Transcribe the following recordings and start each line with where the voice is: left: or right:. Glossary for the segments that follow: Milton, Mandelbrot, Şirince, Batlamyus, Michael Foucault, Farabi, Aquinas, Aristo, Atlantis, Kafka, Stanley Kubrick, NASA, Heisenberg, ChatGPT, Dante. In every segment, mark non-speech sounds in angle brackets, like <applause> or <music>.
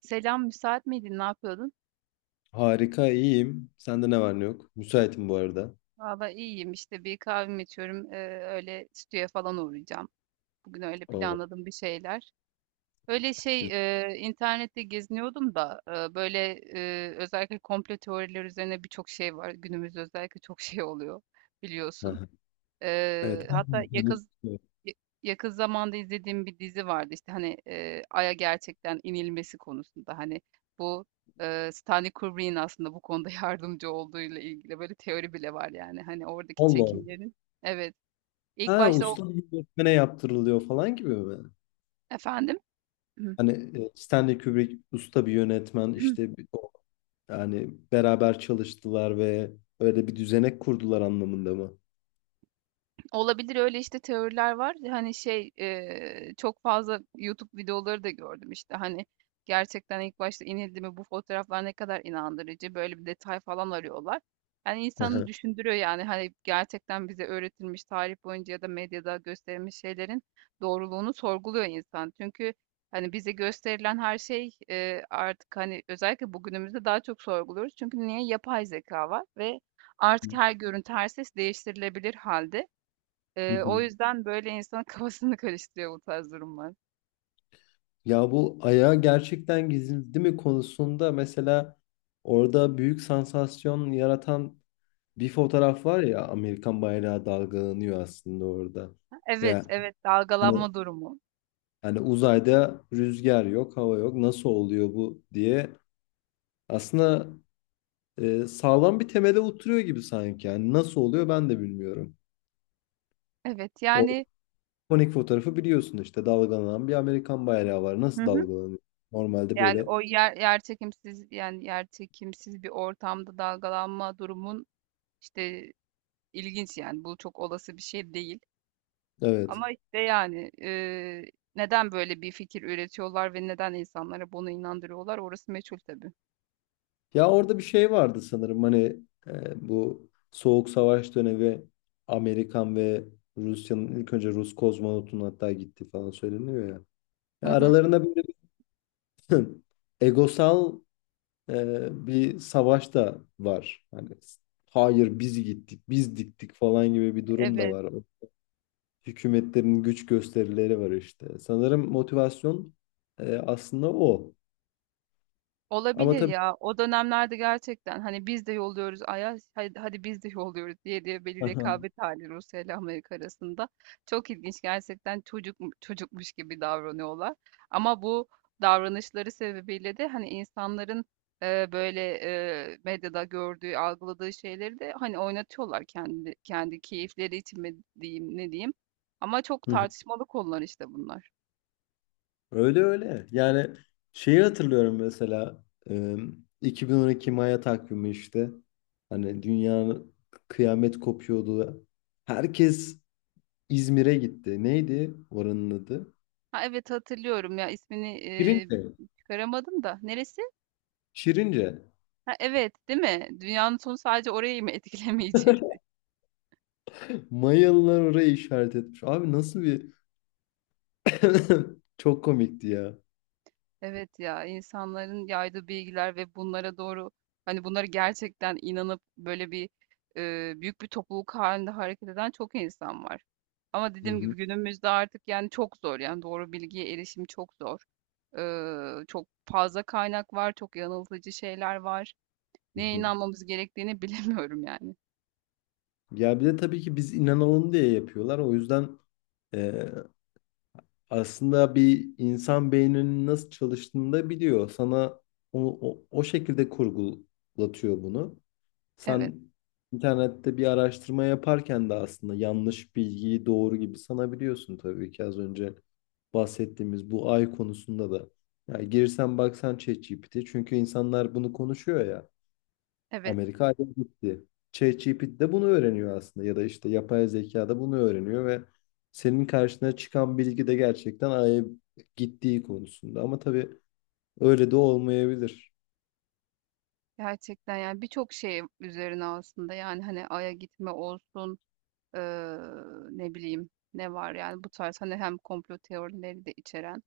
right: Selam, müsait miydin? Ne yapıyordun?
left: Harika, iyiyim. Sende ne var ne yok? Müsaitim bu arada.
right: Valla iyiyim işte, bir kahvemi içiyorum. Öyle stüdyoya falan uğrayacağım. Bugün öyle
left: Oo,
right: planladım bir şeyler. Öyle şey,
left: güzel.
right: internette geziniyordum da, e, böyle özellikle komplo teorileri üzerine birçok şey var. Günümüzde özellikle çok şey oluyor, biliyorsun.
left: Aha. Evet. Ha,
right: Hatta
left: Yani-
right: Ya yakın zamanda izlediğim bir dizi vardı, işte, hani, Ay'a gerçekten inilmesi konusunda, hani, bu, Stanley Kubrick'in aslında bu konuda <laughs> yardımcı olduğuyla ilgili böyle teori bile var, yani, hani, oradaki
left: Allah Allah.
right: çekimlerin. Evet, ilk
left: Ha,
right: başta o.
left: usta bir yönetmene yaptırılıyor falan gibi mi?
right: Efendim? <clears throat>
left: Hani Stanley Kubrick usta bir yönetmen işte yani beraber çalıştılar ve öyle bir düzenek kurdular anlamında mı?
right: Olabilir, öyle, işte, teoriler var. Hani, şey, çok fazla YouTube videoları da gördüm, işte, hani, gerçekten ilk başta inildi mi, bu fotoğraflar ne kadar inandırıcı, böyle bir detay falan arıyorlar. Yani, insanı
left: Aha.
right: düşündürüyor, yani, hani, gerçekten bize öğretilmiş tarih boyunca ya da medyada gösterilmiş şeylerin doğruluğunu sorguluyor insan. Çünkü, hani, bize gösterilen her şey, artık, hani, özellikle bugünümüzde daha çok sorguluyoruz. Çünkü niye? Yapay zeka var ve artık her görüntü, her ses değiştirilebilir halde.
left: Hı
right: O
left: hı.
right: yüzden böyle insanın <laughs> kafasını karıştırıyor bu tarz durumlar.
left: Ya bu ayağı gerçekten gizli mi konusunda mesela orada büyük sansasyon yaratan bir fotoğraf var ya, Amerikan bayrağı dalgalanıyor aslında orada. Ve
right: Evet, evet,
left: hani,
right: dalgalanma durumu.
left: uzayda rüzgar yok, hava yok. Nasıl oluyor bu diye aslında sağlam bir temele oturuyor gibi sanki. Yani nasıl oluyor ben de bilmiyorum.
right: Evet,
left: O
right: yani.
left: ikonik fotoğrafı biliyorsun işte, dalgalanan bir Amerikan bayrağı var.
right: Hı
left: Nasıl
right: hı.
left: dalgalanıyor? Normalde
right: Yani
left: böyle.
right: o yerçekimsiz, yani yerçekimsiz bir ortamda dalgalanma durumun işte ilginç, yani bu çok olası bir şey değil.
left: Evet.
right: Ama işte, yani neden böyle bir fikir üretiyorlar ve neden insanlara bunu inandırıyorlar, orası meçhul tabii.
left: Ya orada bir şey vardı sanırım, hani bu Soğuk Savaş dönemi Amerikan ve Rusya'nın ilk önce Rus kozmonotun hatta gitti falan söyleniyor ya.
right: Hı
left: Ya
right: hı.
left: aralarında böyle bir <clears throat> <laughs> egosal bir savaş da var. Hani hayır biz gittik, biz diktik falan gibi bir durum da
right: Evet.
left: var. Hükümetlerin güç gösterileri var işte. Sanırım motivasyon aslında o. Ama
right: Olabilir
left: tabii.
right: ya. O dönemlerde gerçekten hani biz de yolluyoruz Ayaz, hadi, hadi biz de yolluyoruz diye diye, bir
left: Aha.
right: rekabet hali Rusya ile Amerika arasında. Çok ilginç gerçekten, çocukmuş gibi davranıyorlar. Ama bu davranışları sebebiyle de hani insanların, e, böyle medyada gördüğü, algıladığı şeyleri de hani oynatıyorlar, kendi keyifleri için mi diyeyim, ne diyeyim. Ama çok
left: <laughs>
right: tartışmalı konular işte bunlar.
left: Öyle öyle. Yani şeyi hatırlıyorum mesela e, 2012 Maya takvimi işte. Hani dünya kıyamet kopuyordu. Herkes İzmir'e gitti. Neydi oranın adı?
right: Ha evet, hatırlıyorum ya, ismini
left: Şirince.
right: çıkaramadım da. Neresi?
left: Şirince.
right: Ha, evet, değil mi? Dünyanın sonu sadece orayı mı <laughs> etkilemeyecekti?
left: Mayalılar orayı işaret etmiş. Abi nasıl bir... <laughs> Çok komikti ya.
right: Evet ya, insanların yaydığı bilgiler ve bunlara doğru, hani bunlara gerçekten inanıp böyle bir, büyük bir topluluk halinde hareket eden çok insan var. Ama
left: Hı
right: dediğim
left: hı.
right: gibi günümüzde artık, yani çok zor, yani doğru bilgiye erişim çok zor. Çok fazla kaynak var, çok yanıltıcı şeyler var.
left: Hı
right: Neye
left: hı.
right: inanmamız gerektiğini <laughs> bilemiyorum yani.
left: Ya bir de tabii ki biz inanalım diye yapıyorlar. O yüzden e, aslında bir insan beyninin nasıl çalıştığını da biliyor. Sana o şekilde kurgulatıyor bunu.
right: Evet,
left: Sen internette bir araştırma yaparken de aslında yanlış bilgiyi doğru gibi sanabiliyorsun, tabii ki az önce bahsettiğimiz bu ay konusunda da. Yani girsen baksan ChatGPT, çünkü insanlar bunu konuşuyor ya.
right: evet.
left: Amerika ayrı gitti. ChatGPT de bunu öğreniyor aslında, ya da işte yapay zeka da bunu öğreniyor ve senin karşına çıkan bilgi de gerçekten Ay'a gittiği konusunda. Ama tabii öyle de olmayabilir.
right: Gerçekten yani birçok şey üzerine aslında, yani hani Ay'a gitme olsun, eee, ne bileyim ne var yani, bu tarz hani hem komplo teorileri de içeren.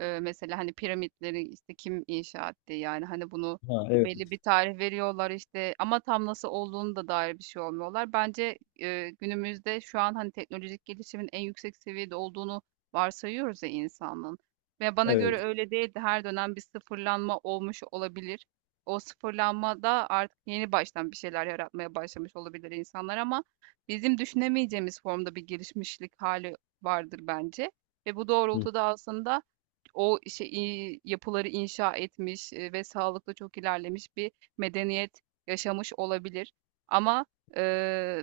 right: Mesela, hani, piramitleri, işte, kim inşa etti? Yani, hani, bunu
left: Ha. Evet,
right: belli bir tarih veriyorlar, işte, ama tam nasıl olduğunu da dair bir şey olmuyorlar. Bence, günümüzde şu an, hani, teknolojik gelişimin en yüksek seviyede olduğunu varsayıyoruz ya insanlığın, ve bana göre
left: evet.
right: öyle değildi. Her dönem bir sıfırlanma olmuş olabilir. O sıfırlanmada artık yeni baştan bir şeyler yaratmaya başlamış olabilir insanlar, ama bizim düşünemeyeceğimiz formda bir gelişmişlik hali vardır bence, ve bu
left: Hı,
right: doğrultuda aslında o şey yapıları inşa etmiş, ve sağlıklı çok ilerlemiş bir medeniyet yaşamış olabilir. Ama e,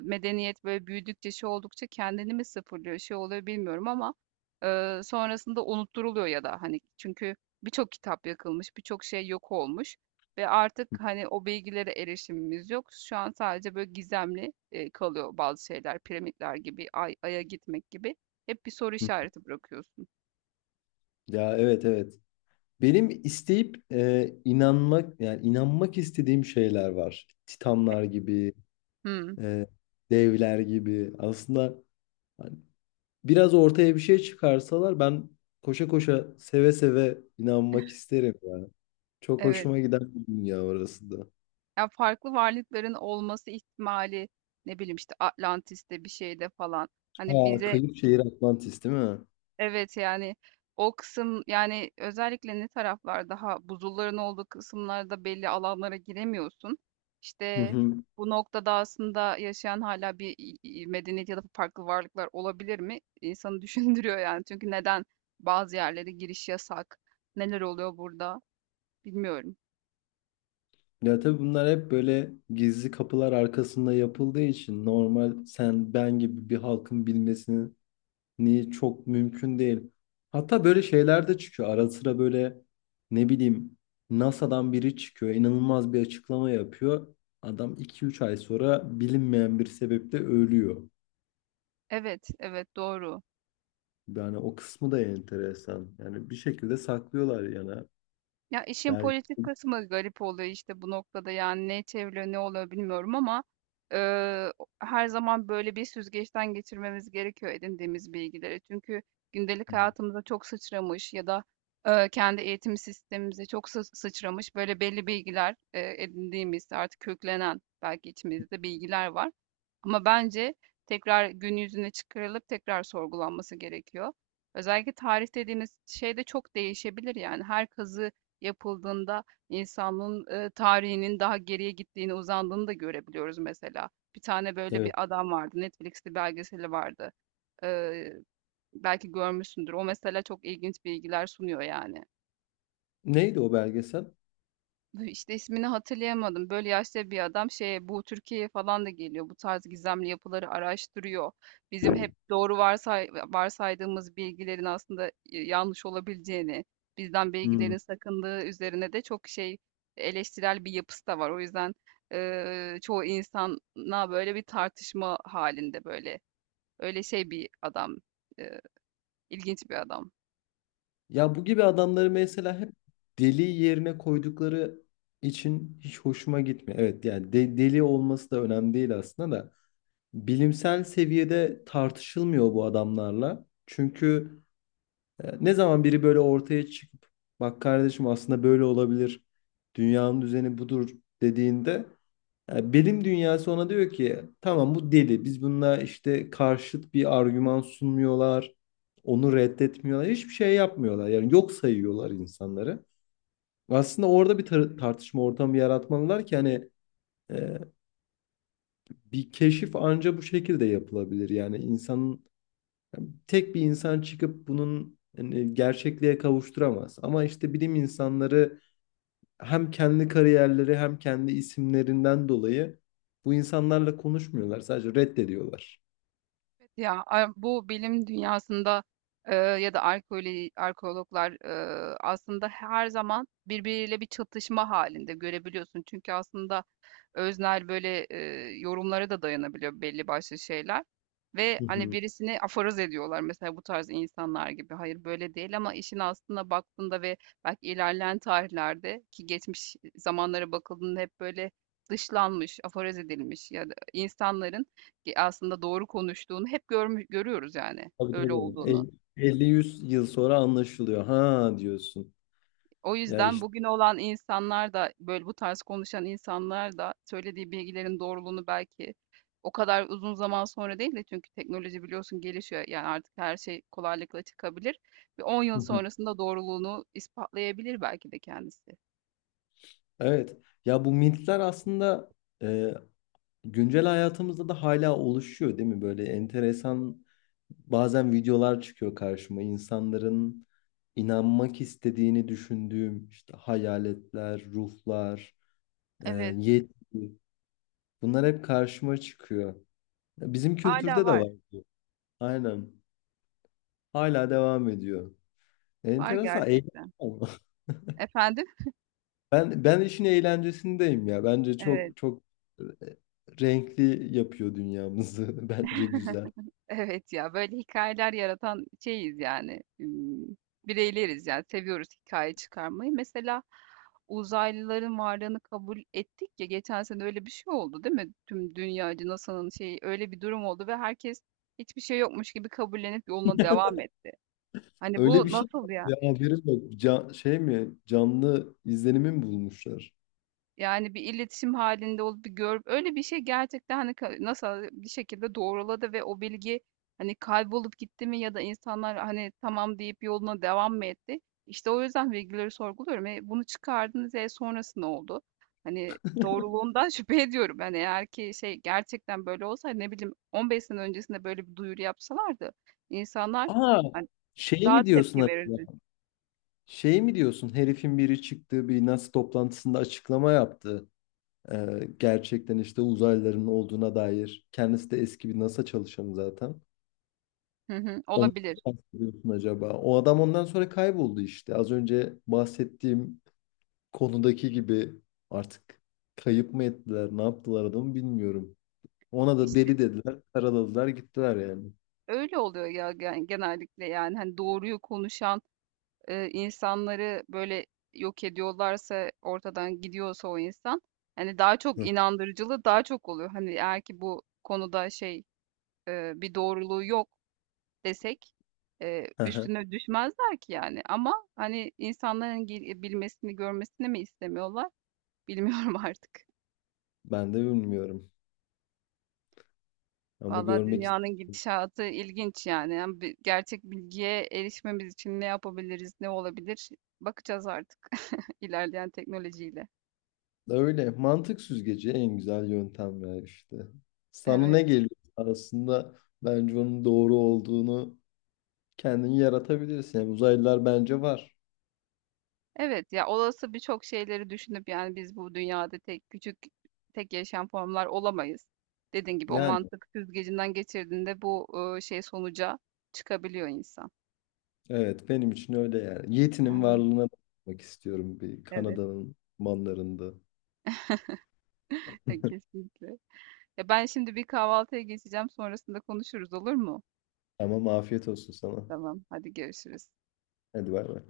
right: medeniyet böyle büyüdükçe şey oldukça kendini mi sıfırlıyor, şey oluyor bilmiyorum, ama sonrasında unutturuluyor ya da hani, çünkü birçok kitap yakılmış, birçok şey yok olmuş, ve artık hani o bilgilere erişimimiz yok. Şu an sadece böyle gizemli kalıyor bazı şeyler, piramitler gibi, aya gitmek gibi, hep bir soru
left: hı.
right: işareti bırakıyorsun.
left: Ya, evet, evet. Benim isteyip yani inanmak istediğim şeyler var. Titanlar gibi,
right: Hmm,
left: e, devler gibi. Aslında biraz ortaya bir şey çıkarsalar ben koşa koşa seve seve inanmak isterim yani. Çok
right: evet.
left: hoşuma giden bir dünya orası da.
right: Ya, farklı varlıkların olması ihtimali, ne bileyim, işte, Atlantis'te bir şeyde falan, hani,
left: Aa,
right: bize.
left: kıyı şehir Atlantis değil mi?
right: Evet, yani, o kısım, yani, özellikle ne taraflar daha buzulların olduğu kısımlarda belli alanlara giremiyorsun.
left: Hı
right: İşte,
left: hı.
right: bu noktada aslında yaşayan hala bir, medeniyet ya da farklı varlıklar olabilir mi? İnsanı <laughs> düşündürüyor, yani. Çünkü neden bazı yerlere giriş yasak? Neler oluyor burada? Bilmiyorum.
left: Ya tabii bunlar hep böyle gizli kapılar arkasında yapıldığı için normal sen ben gibi bir halkın bilmesini çok mümkün değil. Hatta böyle şeyler de çıkıyor. Ara sıra böyle ne bileyim NASA'dan biri çıkıyor. İnanılmaz bir açıklama yapıyor. Adam iki üç ay sonra bilinmeyen bir sebeple ölüyor.
right: Evet, evet, doğru.
left: Yani o kısmı da enteresan. Yani bir şekilde saklıyorlar yani.
right: Ya, işin
left: Belki.
right: politik kısmı garip oluyor, işte, bu noktada, yani, ne çevriliyor, ne oluyor bilmiyorum, ama, eee, her zaman böyle bir süzgeçten geçirmemiz gerekiyor edindiğimiz bilgileri. Çünkü gündelik hayatımıza çok sıçramış ya da, kendi eğitim sistemimize çok sıçramış, böyle, belli bilgiler, edindiğimiz, artık köklenen belki içimizde bilgiler var. Ama bence tekrar gün yüzüne çıkarılıp tekrar sorgulanması gerekiyor. Özellikle tarih dediğimiz şey de çok değişebilir yani. Her kazı yapıldığında insanlığın tarihinin daha geriye gittiğini, uzandığını da görebiliyoruz mesela. Bir tane böyle
left: Evet.
right: bir adam vardı. Netflix'te belgeseli vardı. Ee, belki görmüşsündür. O mesela çok ilginç bilgiler sunuyor yani.
left: Neydi o belgesel?
right: İşte ismini hatırlayamadım. Böyle yaşta bir adam şeye, bu Türkiye'ye falan da geliyor. Bu tarz gizemli yapıları araştırıyor. Bizim hep doğru varsaydığımız bilgilerin aslında yanlış olabileceğini, bizden
left: Hmm.
right: bilgilerin sakındığı üzerine de çok şey, eleştirel bir yapısı da var. O yüzden çoğu insana böyle bir tartışma halinde böyle, öyle şey bir adam. İlginç bir adam.
left: Ya bu gibi adamları mesela hep deli yerine koydukları için hiç hoşuma gitmiyor. Evet, yani deli olması da önemli değil aslında da. Bilimsel seviyede tartışılmıyor bu adamlarla. Çünkü ne zaman biri böyle ortaya çıkıp bak kardeşim aslında böyle olabilir. Dünyanın düzeni budur dediğinde bilim dünyası ona diyor ki tamam, bu deli. Biz bununla işte karşıt bir argüman sunmuyorlar. Onu reddetmiyorlar. Hiçbir şey yapmıyorlar. Yani yok sayıyorlar insanları. Aslında orada bir tartışma ortamı yaratmalılar ki, hani e, bir keşif anca bu şekilde yapılabilir. Yani insanın tek bir insan çıkıp bunun, hani, gerçekliğe kavuşturamaz. Ama işte bilim insanları hem kendi kariyerleri hem kendi isimlerinden dolayı bu insanlarla konuşmuyorlar. Sadece reddediyorlar.
right: Evet. Ya bu bilim dünyasında ya da arkeoloji, arkeologlar, aslında her zaman birbiriyle bir çatışma halinde görebiliyorsun. Çünkü aslında öznel, böyle, yorumlara da dayanabiliyor belli başlı şeyler, ve,
left: Hı
right: hani,
left: hı.
right: birisini aforoz ediyorlar mesela bu tarz insanlar gibi. Hayır, böyle değil, ama işin aslında baktığında, ve belki ilerleyen tarihlerde ki geçmiş zamanlara bakıldığında hep böyle dışlanmış, aforoz edilmiş ya da insanların aslında doğru konuştuğunu hep görmüş görüyoruz, yani
left: Tabii,
right: öyle
left: tabii.
right: olduğunu.
left: 50-100 yıl sonra anlaşılıyor. Ha, diyorsun.
right: O
left: Ya
right: yüzden
left: işte.
right: bugün olan insanlar da böyle, bu tarz konuşan insanlar da söylediği bilgilerin doğruluğunu belki o kadar uzun zaman sonra değil de, çünkü teknoloji biliyorsun gelişiyor. Yani artık her şey kolaylıkla çıkabilir. Bir on
left: Hı
right: yıl
left: hı.
right: sonrasında doğruluğunu ispatlayabilir belki de kendisi.
left: Evet. Ya bu mitler aslında e, güncel hayatımızda da hala oluşuyor değil mi? Böyle enteresan bazen videolar çıkıyor karşıma. İnsanların inanmak istediğini düşündüğüm işte, hayaletler, ruhlar, e,
right: Evet,
left: yetki, bunlar hep karşıma çıkıyor. Ya, bizim
right: hala
left: kültürde de
right: var.
left: var bu. Aynen. Hala devam ediyor.
right: Var
left: Enteresan. Eğlenceli
right: gerçekten.
left: ama. <laughs>
right: Efendim?
left: Ben işin eğlencesindeyim ya. Bence
right: Evet.
left: çok çok e, renkli yapıyor dünyamızı. <laughs> Bence güzel.
right: <laughs> Evet ya, böyle hikayeler yaratan şeyiz yani, bireyleriz yani, seviyoruz hikaye çıkarmayı. Mesela uzaylıların varlığını kabul ettik ya, geçen sene öyle bir şey oldu değil mi? Tüm dünyacı NASA'nın şeyi, öyle bir durum oldu ve herkes hiçbir şey yokmuş gibi kabullenip yoluna devam etti. Hani
left: Öyle bir
right: bu
left: şey
right: nasıl
left: yok.
right: ya?
left: Ya, haberim yok. Can, şey mi? Canlı izlenimi mi bulmuşlar?
right: Yani, bir iletişim halinde olup bir görüp öyle bir şey gerçekten, hani, ka NASA bir şekilde doğruladı ve o bilgi, hani, kaybolup gitti mi, ya da insanlar, hani, tamam deyip yoluna devam mı etti? İşte, o yüzden bilgileri sorguluyorum. E, bunu çıkardınız, e, sonrası ne oldu? Hani, doğruluğundan <laughs> şüphe ediyorum. Hani, eğer ki şey gerçekten böyle olsa, hani, ne bileyim, 15 sene öncesinde böyle bir duyuru yapsalardı insanlar,
left: Aa,
right: hani,
left: şey
right: daha
left: mi diyorsun
right: tepki verirdi.
left: acaba? Şey mi diyorsun? Herifin biri çıktığı bir NASA toplantısında açıklama yaptı. Gerçekten işte uzaylıların olduğuna dair. Kendisi de eski bir NASA çalışanı zaten.
right: Hı hı,
left: Ondan
right: olabilir.
left: mı bahsediyorsun acaba? O adam ondan sonra kayboldu işte. Az önce bahsettiğim konudaki gibi artık kayıp mı ettiler, ne yaptılar adamı bilmiyorum. Ona da
right: İşte.
left: deli dediler. Karaladılar gittiler yani.
right: Öyle oluyor ya genellikle, yani hani doğruyu konuşan insanları böyle yok ediyorlarsa, ortadan gidiyorsa o insan, hani daha çok
left: Hı.
right: inandırıcılığı daha çok oluyor. Hani eğer ki bu konuda şey, bir doğruluğu yok desek,
left: Aha.
right: üstüne düşmezler ki yani, ama hani insanların bilmesini, görmesini mi istemiyorlar bilmiyorum <laughs> artık.
left: Ben de bilmiyorum. Ama
right: Valla
left: görmek ist-
right: dünyanın gidişatı ilginç yani. Yani gerçek bilgiye erişmemiz için ne yapabiliriz, ne olabilir? Bakacağız artık <laughs> ilerleyen teknolojiyle.
left: Öyle. Mantık süzgeci en güzel yöntem ya işte. Sana
right: Evet.
left: ne geliyor aslında, bence onun doğru olduğunu kendin yaratabilirsin. Yani uzaylılar bence var.
right: Evet ya, olası birçok şeyleri düşünüp, yani biz bu dünyada tek küçük, tek yaşayan formlar olamayız. Dediğin gibi o
left: Yani
right: mantık süzgecinden geçirdiğinde bu, şey sonuca çıkabiliyor insan.
left: evet, benim için öyle yani. Yeti'nin
right: Yani
left: varlığına bakmak istiyorum bir
right: evet,
left: Kanada'nın manlarında.
right: <laughs> kesinlikle. Ya ben şimdi bir kahvaltıya geçeceğim, sonrasında konuşuruz olur mu?
left: Tamam, afiyet olsun sana.
right: Tamam hadi, görüşürüz.
left: Hadi bay bay.